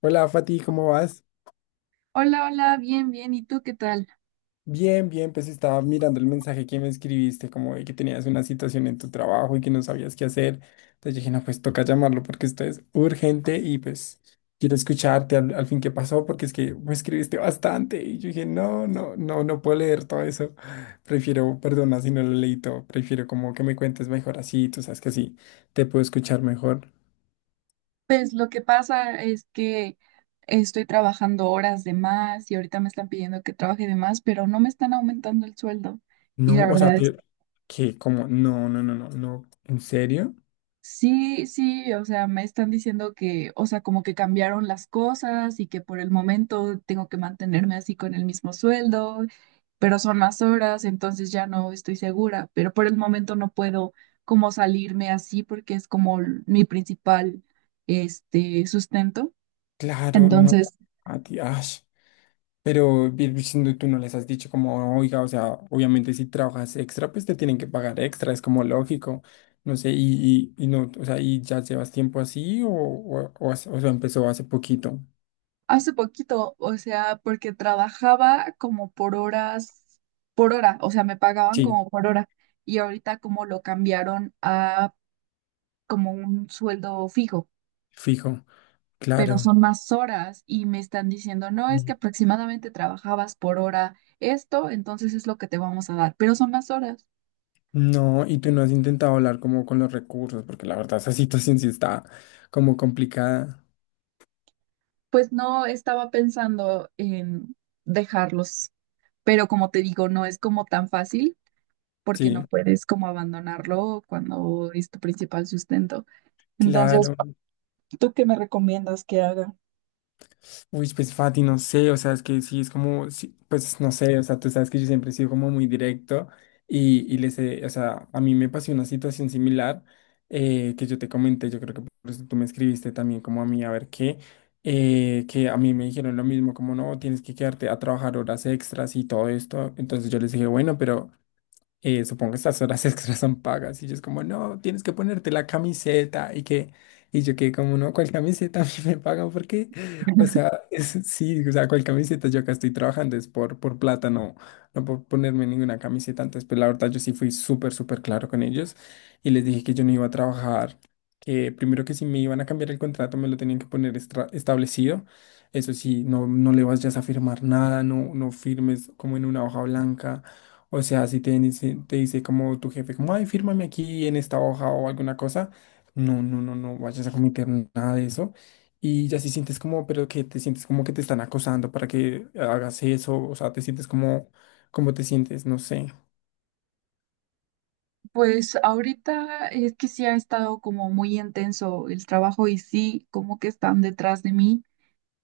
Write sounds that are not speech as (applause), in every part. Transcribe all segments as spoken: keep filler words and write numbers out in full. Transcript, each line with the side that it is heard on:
left: Hola Fati, ¿cómo vas?
right: Hola, hola, bien, bien. ¿Y tú qué tal?
left: Bien, bien, pues estaba mirando el mensaje que me escribiste, como de que tenías una situación en tu trabajo y que no sabías qué hacer. Entonces dije, no, pues toca llamarlo porque esto es urgente y pues quiero escucharte al, al fin qué pasó porque es que me escribiste bastante y yo dije, no, no, no, no puedo leer todo eso. Prefiero, perdona si no lo leí todo, prefiero como que me cuentes mejor así, tú sabes que así te puedo escuchar mejor.
right: Pues lo que pasa es que estoy trabajando horas de más y ahorita me están pidiendo que trabaje de más, pero no me están aumentando el sueldo. Y la
left: No, o sea,
right: verdad es
left: te- que como, no, no, no, no, no, ¿en serio?
right: sí, sí, o sea, me están diciendo que, o sea, como que cambiaron las cosas y que por el momento tengo que mantenerme así con el mismo sueldo, pero son más horas, entonces ya no estoy segura, pero por el momento no puedo como salirme así porque es como l- mi principal, este, sustento.
left: Claro, no.
right: Entonces,
left: A ti, ash. Pero bien, pues, no- tú no les has dicho como, oiga, o sea, obviamente si trabajas extra, pues te tienen que pagar extra, es como lógico. No sé, y, y, y no, o sea, ¿y ya llevas tiempo así o, o, o hace- o sea, empezó hace poquito?
right: hace poquito, o sea, porque trabajaba como por horas, por hora, o sea, me pagaban
left: Sí,
right: como por hora y ahorita como lo cambiaron a como un sueldo fijo,
left: fijo,
right: pero
left: claro.
right: son más horas y me están diciendo, no, es que
left: Mm.
right: aproximadamente trabajabas por hora esto, entonces es lo que te vamos a dar, pero son más horas.
left: No, y tú no has intentado hablar como con los recursos, porque la verdad esa situación sí está como complicada.
right: Pues no estaba pensando en dejarlos, pero como te digo, no es como tan fácil porque
left: Sí,
right: no puedes como abandonarlo cuando es tu principal sustento. Entonces,
left: claro.
right: ¿tú qué me recomiendas que haga?
left: Uy, pues Fati, no sé, o sea, es que sí, es como, sí, pues no sé, o sea, tú sabes que yo siempre he sido como muy directo y, y les he- o sea, a mí me pasó una situación similar eh, que yo te comenté, yo creo que por eso tú me escribiste también como a mí, a ver qué, eh, que a mí me dijeron lo mismo, como no, tienes que quedarte a trabajar horas extras y todo esto, entonces yo les dije, bueno, pero eh, supongo que estas horas (laughs) extras son pagas. Y yo es como, no, tienes que ponerte la camiseta. Y que, y yo que como, no, ¿cuál camiseta (laughs) a mí me pagan? Porque, o sea, es- sí, o sea, ¿cuál camiseta? Yo acá estoy trabajando, es por, por plata, no, no por ponerme ninguna camiseta. Antes, pero la verdad, yo sí fui súper, súper claro con ellos. Y les dije que yo no iba a trabajar, que primero que si me iban a cambiar el contrato, me lo tenían que poner estra- establecido. Eso sí, no, no le vayas a firmar nada, no, no firmes como en una hoja blanca, o sea, si te dice, te dice como tu jefe, como, ay, fírmame aquí en esta hoja o alguna cosa, no, no, no, no vayas a cometer nada de eso. Y ya si sientes como, pero que te sientes como que te están acosando para que hagas eso, o sea, te sientes como, como te sientes, no sé,
right: Pues ahorita es que sí ha estado como muy intenso el trabajo y sí, como que están detrás de mí.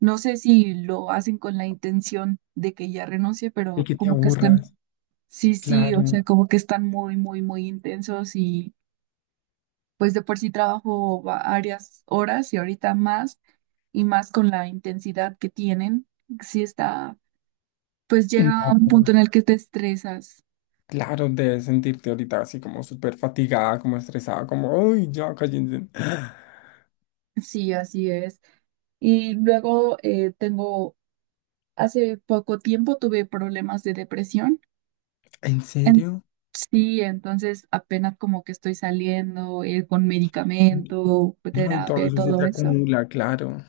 right: No sé si lo hacen con la intención de que ya renuncie,
left: y
right: pero
left: que te
right: como que están,
left: aburras,
right: sí, sí, o
left: claro.
right: sea, como que están muy, muy, muy intensos y pues de por sí trabajo varias horas y ahorita más y más con la intensidad que tienen. Sí está, pues llega
left: No,
right: un punto en el que te estresas.
left: claro, debes sentirte ahorita así como súper fatigada, como estresada, como, uy, ya cállense. (gasps)
right: Sí, así es. Y luego eh, tengo hace poco tiempo tuve problemas de depresión.
left: ¿En
right: En-
left: serio?
right: sí, entonces apenas como que estoy saliendo eh, con medicamento,
left: No, y
right: terapia,
left: todo
right: y
left: eso se
right: todo
left: te
right: eso.
left: acumula, claro.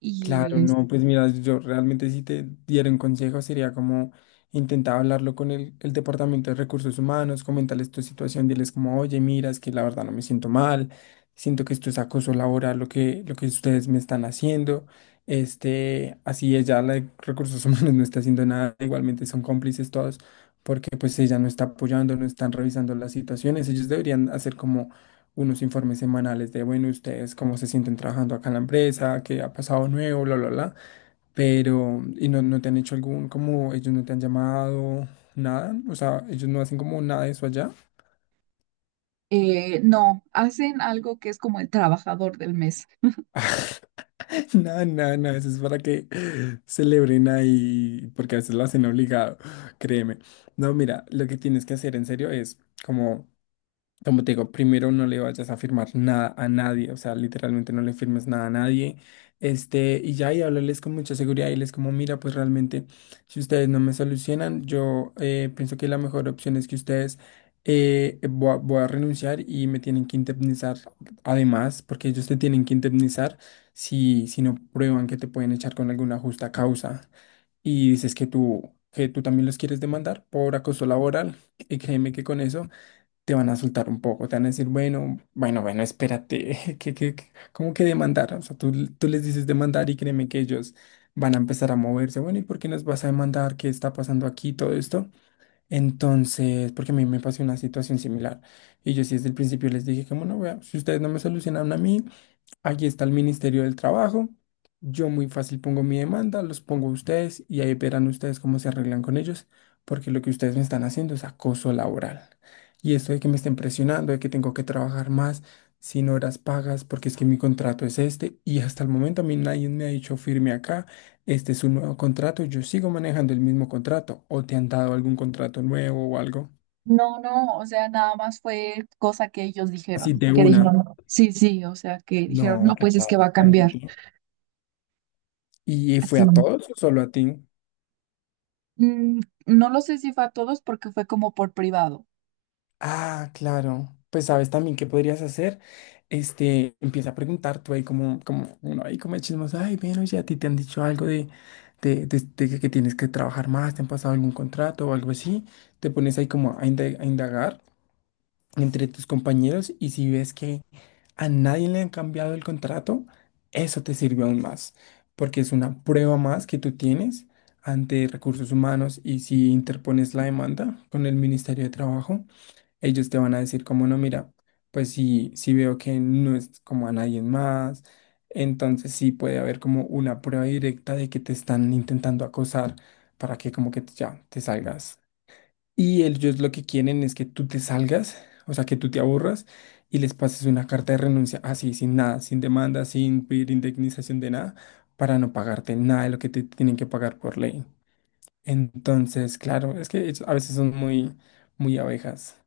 right: Y
left: Claro,
right: es-
left: no, pues mira, yo realmente si te diera un consejo sería como intentar hablarlo con el, el Departamento de Recursos Humanos, comentarles tu situación, diles como, oye, mira, es que la verdad no me siento mal, siento que esto es acoso laboral lo que, lo que ustedes me están haciendo, este, así ella, la de Recursos Humanos (laughs) no está haciendo nada, igualmente son cómplices todos, porque pues ella no está apoyando, no están revisando las situaciones, ellos deberían hacer como unos informes semanales de, bueno, ustedes cómo se sienten trabajando acá en la empresa, qué ha pasado nuevo, bla, bla, bla, pero, y no, no te han hecho algún, como ellos no te han llamado, nada, o sea, ellos no hacen como nada de eso allá,
right: eh, no, hacen algo que es como el trabajador del mes.
left: (laughs) nada, nada, nada, eso es para que celebren ahí, porque a veces lo hacen obligado, créeme. No, mira, lo que tienes que hacer en serio es como... Como te digo, primero no le vayas a firmar nada a nadie, o sea, literalmente no le firmes nada a nadie. Este, y ya, y hablarles con mucha seguridad y les como, mira, pues realmente, si ustedes no me solucionan, yo eh, pienso que la mejor opción es que ustedes eh, voy a, voy a renunciar y me tienen que indemnizar además, porque ellos te tienen que indemnizar si, si no prueban que te pueden echar con alguna justa causa. Y dices que tú, que tú también los quieres demandar por acoso laboral, y créeme que con eso te van a soltar un poco, te van a decir, bueno, bueno, bueno, espérate, (laughs) que, que, que- ¿cómo que demandar? O sea, tú, tú les dices demandar y créeme que ellos van a empezar a moverse, bueno, ¿y por qué nos vas a demandar? ¿Qué está pasando aquí? Todo esto. Entonces, porque a mí me pasó una situación similar. Y yo sí desde el principio les dije, como no, vea, si ustedes no me solucionaron a mí, aquí está el Ministerio del Trabajo. Yo muy fácil pongo mi demanda, los pongo a ustedes y ahí verán ustedes cómo se arreglan con ellos, porque lo que ustedes me están haciendo es acoso laboral. Y esto de que me estén presionando, de que tengo que trabajar más, sin horas pagas, porque es que mi contrato es este y hasta el momento a mí nadie me ha dicho firme acá, este es un nuevo contrato, yo sigo manejando el mismo contrato o te han dado algún contrato nuevo o algo.
right: No, no, o sea, nada más fue cosa que ellos
left: Así
right: dijeron.
left: de
right: Que
left: una.
right: dijeron, sí, sí, o sea, que dijeron, no,
left: No, ¿qué
right: pues es
left: tal
right: que va a
left: esta
right: cambiar.
left: gente? ¿Y fue
right: Así.
left: a todos o solo a ti?
right: Mm, no lo sé si fue a todos porque fue como por privado.
left: Ah, claro. Pues sabes también qué podrías hacer. Este, empieza a preguntar tú ahí como, como uno ahí como de chismoso, ay, bueno, oye, a ti te han dicho algo de, de, de- de que que tienes que trabajar más, te han pasado algún contrato o algo así. Te pones ahí como a inda- a indagar entre tus compañeros y si ves que a nadie le han cambiado el contrato, eso te sirve aún más, porque es una prueba más que tú tienes ante recursos humanos y si interpones la demanda con el Ministerio de Trabajo ellos te van a decir como no, mira, pues sí, sí veo que no es como a nadie más, entonces sí puede haber como una prueba directa de que te están intentando acosar para que como que ya te salgas. Y ellos lo que quieren es que tú te salgas, o sea, que tú te aburras y les pases una carta de renuncia así, sin nada, sin demanda, sin pedir indemnización de nada, para no pagarte nada de lo que te tienen que pagar por ley. Entonces, claro, es que ellos a veces son muy, muy abejas.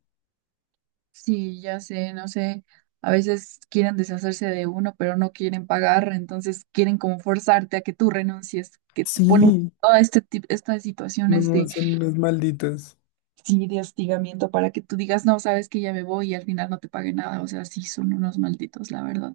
right: Sí, ya sé, no sé, a veces quieren deshacerse de uno, pero no quieren pagar, entonces quieren como forzarte a que tú renuncies, que te ponen
left: Sí.
right: todas este tip- estas situaciones
left: No,
right: de
left: son unos malditos.
right: sí, de hostigamiento para que tú digas, no, sabes que ya me voy y al final no te pague nada, o sea, sí, son unos malditos, la verdad.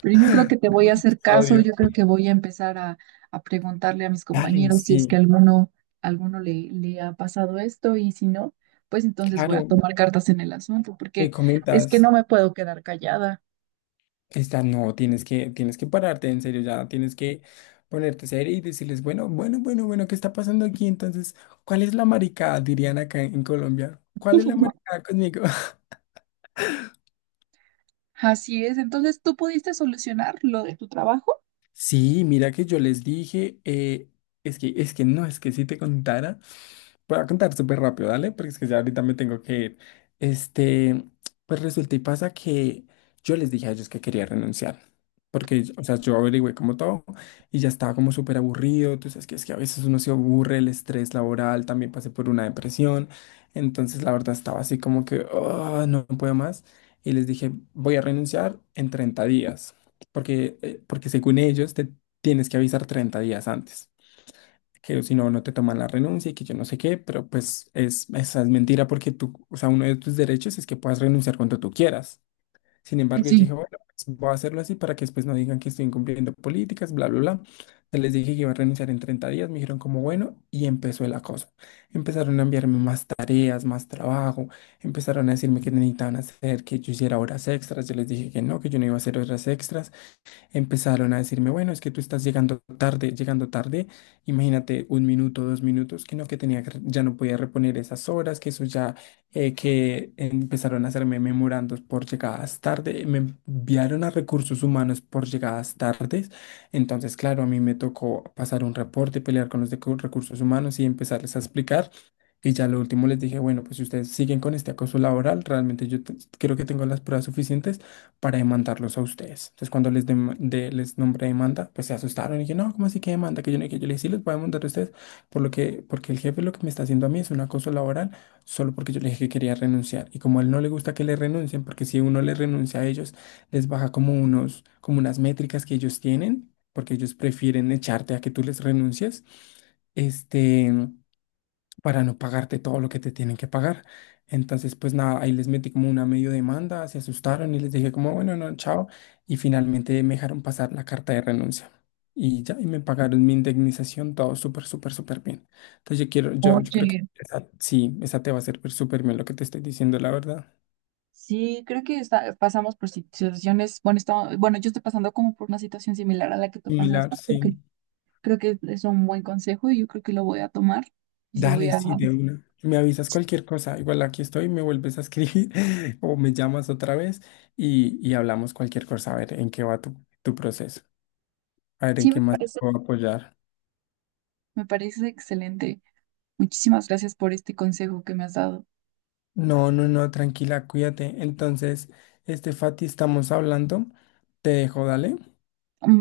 right: Pero yo creo que te voy
left: No,
right: a hacer
left: los
right: caso,
left: odio.
right: yo creo que voy a empezar a, a preguntarle a mis
left: Dale,
right: compañeros si es que
left: sí,
right: alguno, alguno le, le ha pasado esto y si no, pues entonces voy a
left: claro.
right: tomar cartas en el asunto,
left: Me
right: porque es que
left: comentas,
right: no me puedo quedar callada.
left: esta no, tienes que, tienes que pararte, en serio, ya tienes que ponerte serio y decirles, bueno, bueno, bueno, bueno, ¿qué está pasando aquí? Entonces, ¿cuál es la maricada? Dirían acá en Colombia. ¿Cuál es la maricada conmigo? (laughs)
right: Así es, entonces tú pudiste solucionar lo de tu trabajo.
left: Sí, mira que yo les dije, eh, es que, es que no, es que si te contara. Voy a contar súper rápido, dale, porque es que ya ahorita me tengo que ir. Este, pues resulta y pasa que yo les dije a ellos que quería renunciar, porque, o sea, yo averigüé como todo y ya estaba como súper aburrido, tú sabes que es que a veces uno se aburre, el estrés laboral, también pasé por una depresión, entonces la verdad estaba así como que, "Ah, no puedo más, y les dije, voy a renunciar en treinta días, porque, eh, porque según ellos te tienes que avisar treinta días antes que si no, no te toman la renuncia y que yo no sé qué, pero pues es, esa es mentira porque tú, o sea, uno de tus derechos es que puedas renunciar cuando tú quieras. Sin
right: Sí,
left: embargo, yo dije,
right: sí.
left: bueno, pues voy a hacerlo así para que después no digan que estoy incumpliendo políticas, bla, bla, bla. Entonces les dije que iba a renunciar en treinta días, me dijeron como bueno, y empezó el acoso. Empezaron a enviarme más tareas, más trabajo, empezaron a decirme que necesitaban hacer, que yo hiciera horas extras. Yo les dije que no, que yo no iba a hacer horas extras, empezaron a decirme, bueno, es que tú estás llegando tarde, llegando tarde, imagínate un minuto, dos minutos, que no, que tenía que, re- ya no podía reponer esas horas, que eso ya, eh, que empezaron a hacerme memorandos por llegadas tarde, me enviaron a recursos humanos por llegadas tardes, entonces, claro, a mí me tocó pasar un reporte, pelear con los de cu- recursos humanos y empezarles a explicar. Y ya lo último les dije, bueno, pues si ustedes siguen con este acoso laboral, realmente yo te- creo que tengo las pruebas suficientes para demandarlos a ustedes. Entonces, cuando les, dem- de- les nombré demanda, pues se asustaron y yo, no, ¿cómo así que demanda? Que yo no, que yo les dije, sí, les voy a demandar a ustedes, por lo que, porque el jefe lo que me está haciendo a mí es un acoso laboral, solo porque yo le dije que quería renunciar. Y como a él no le gusta que le renuncien, porque si uno le renuncia a ellos, les baja como unos, como unas métricas que ellos tienen, porque ellos prefieren echarte a que tú les renuncies. Este para no pagarte todo lo que te tienen que pagar. Entonces, pues nada, ahí les metí como una medio demanda, se asustaron y les dije como, bueno, no, chao. Y finalmente me dejaron pasar la carta de renuncia. Y ya, y me pagaron mi indemnización, todo súper, súper, súper bien. Entonces yo quiero, yo, yo creo que
right: Oye,
left: esa, sí, esa te va a servir súper bien lo que te estoy diciendo, la verdad.
right: sí, creo que está- pasamos por situaciones, bueno, estaba- bueno, yo estoy pasando como por una situación similar a la que tú
left: Similar,
right: pasaste, porque
left: sí.
right: creo que es un buen consejo y yo creo que lo voy a tomar y sí voy
left: Dale,
right: a,
left: sí,
right: ujú.
left: de una. Me avisas cualquier cosa. Igual aquí estoy, me vuelves a escribir (laughs) o me llamas otra vez y, y hablamos cualquier cosa, a ver en qué va tu, tu proceso. A ver, ¿en
right: Sí,
left: qué
right: me
left: más te
right: parece,
left: puedo apoyar?
right: me parece excelente. Muchísimas gracias por este consejo que me has dado.
left: No, no, no, tranquila, cuídate. Entonces, este Fati, estamos hablando. Te dejo, dale.
right: Bye.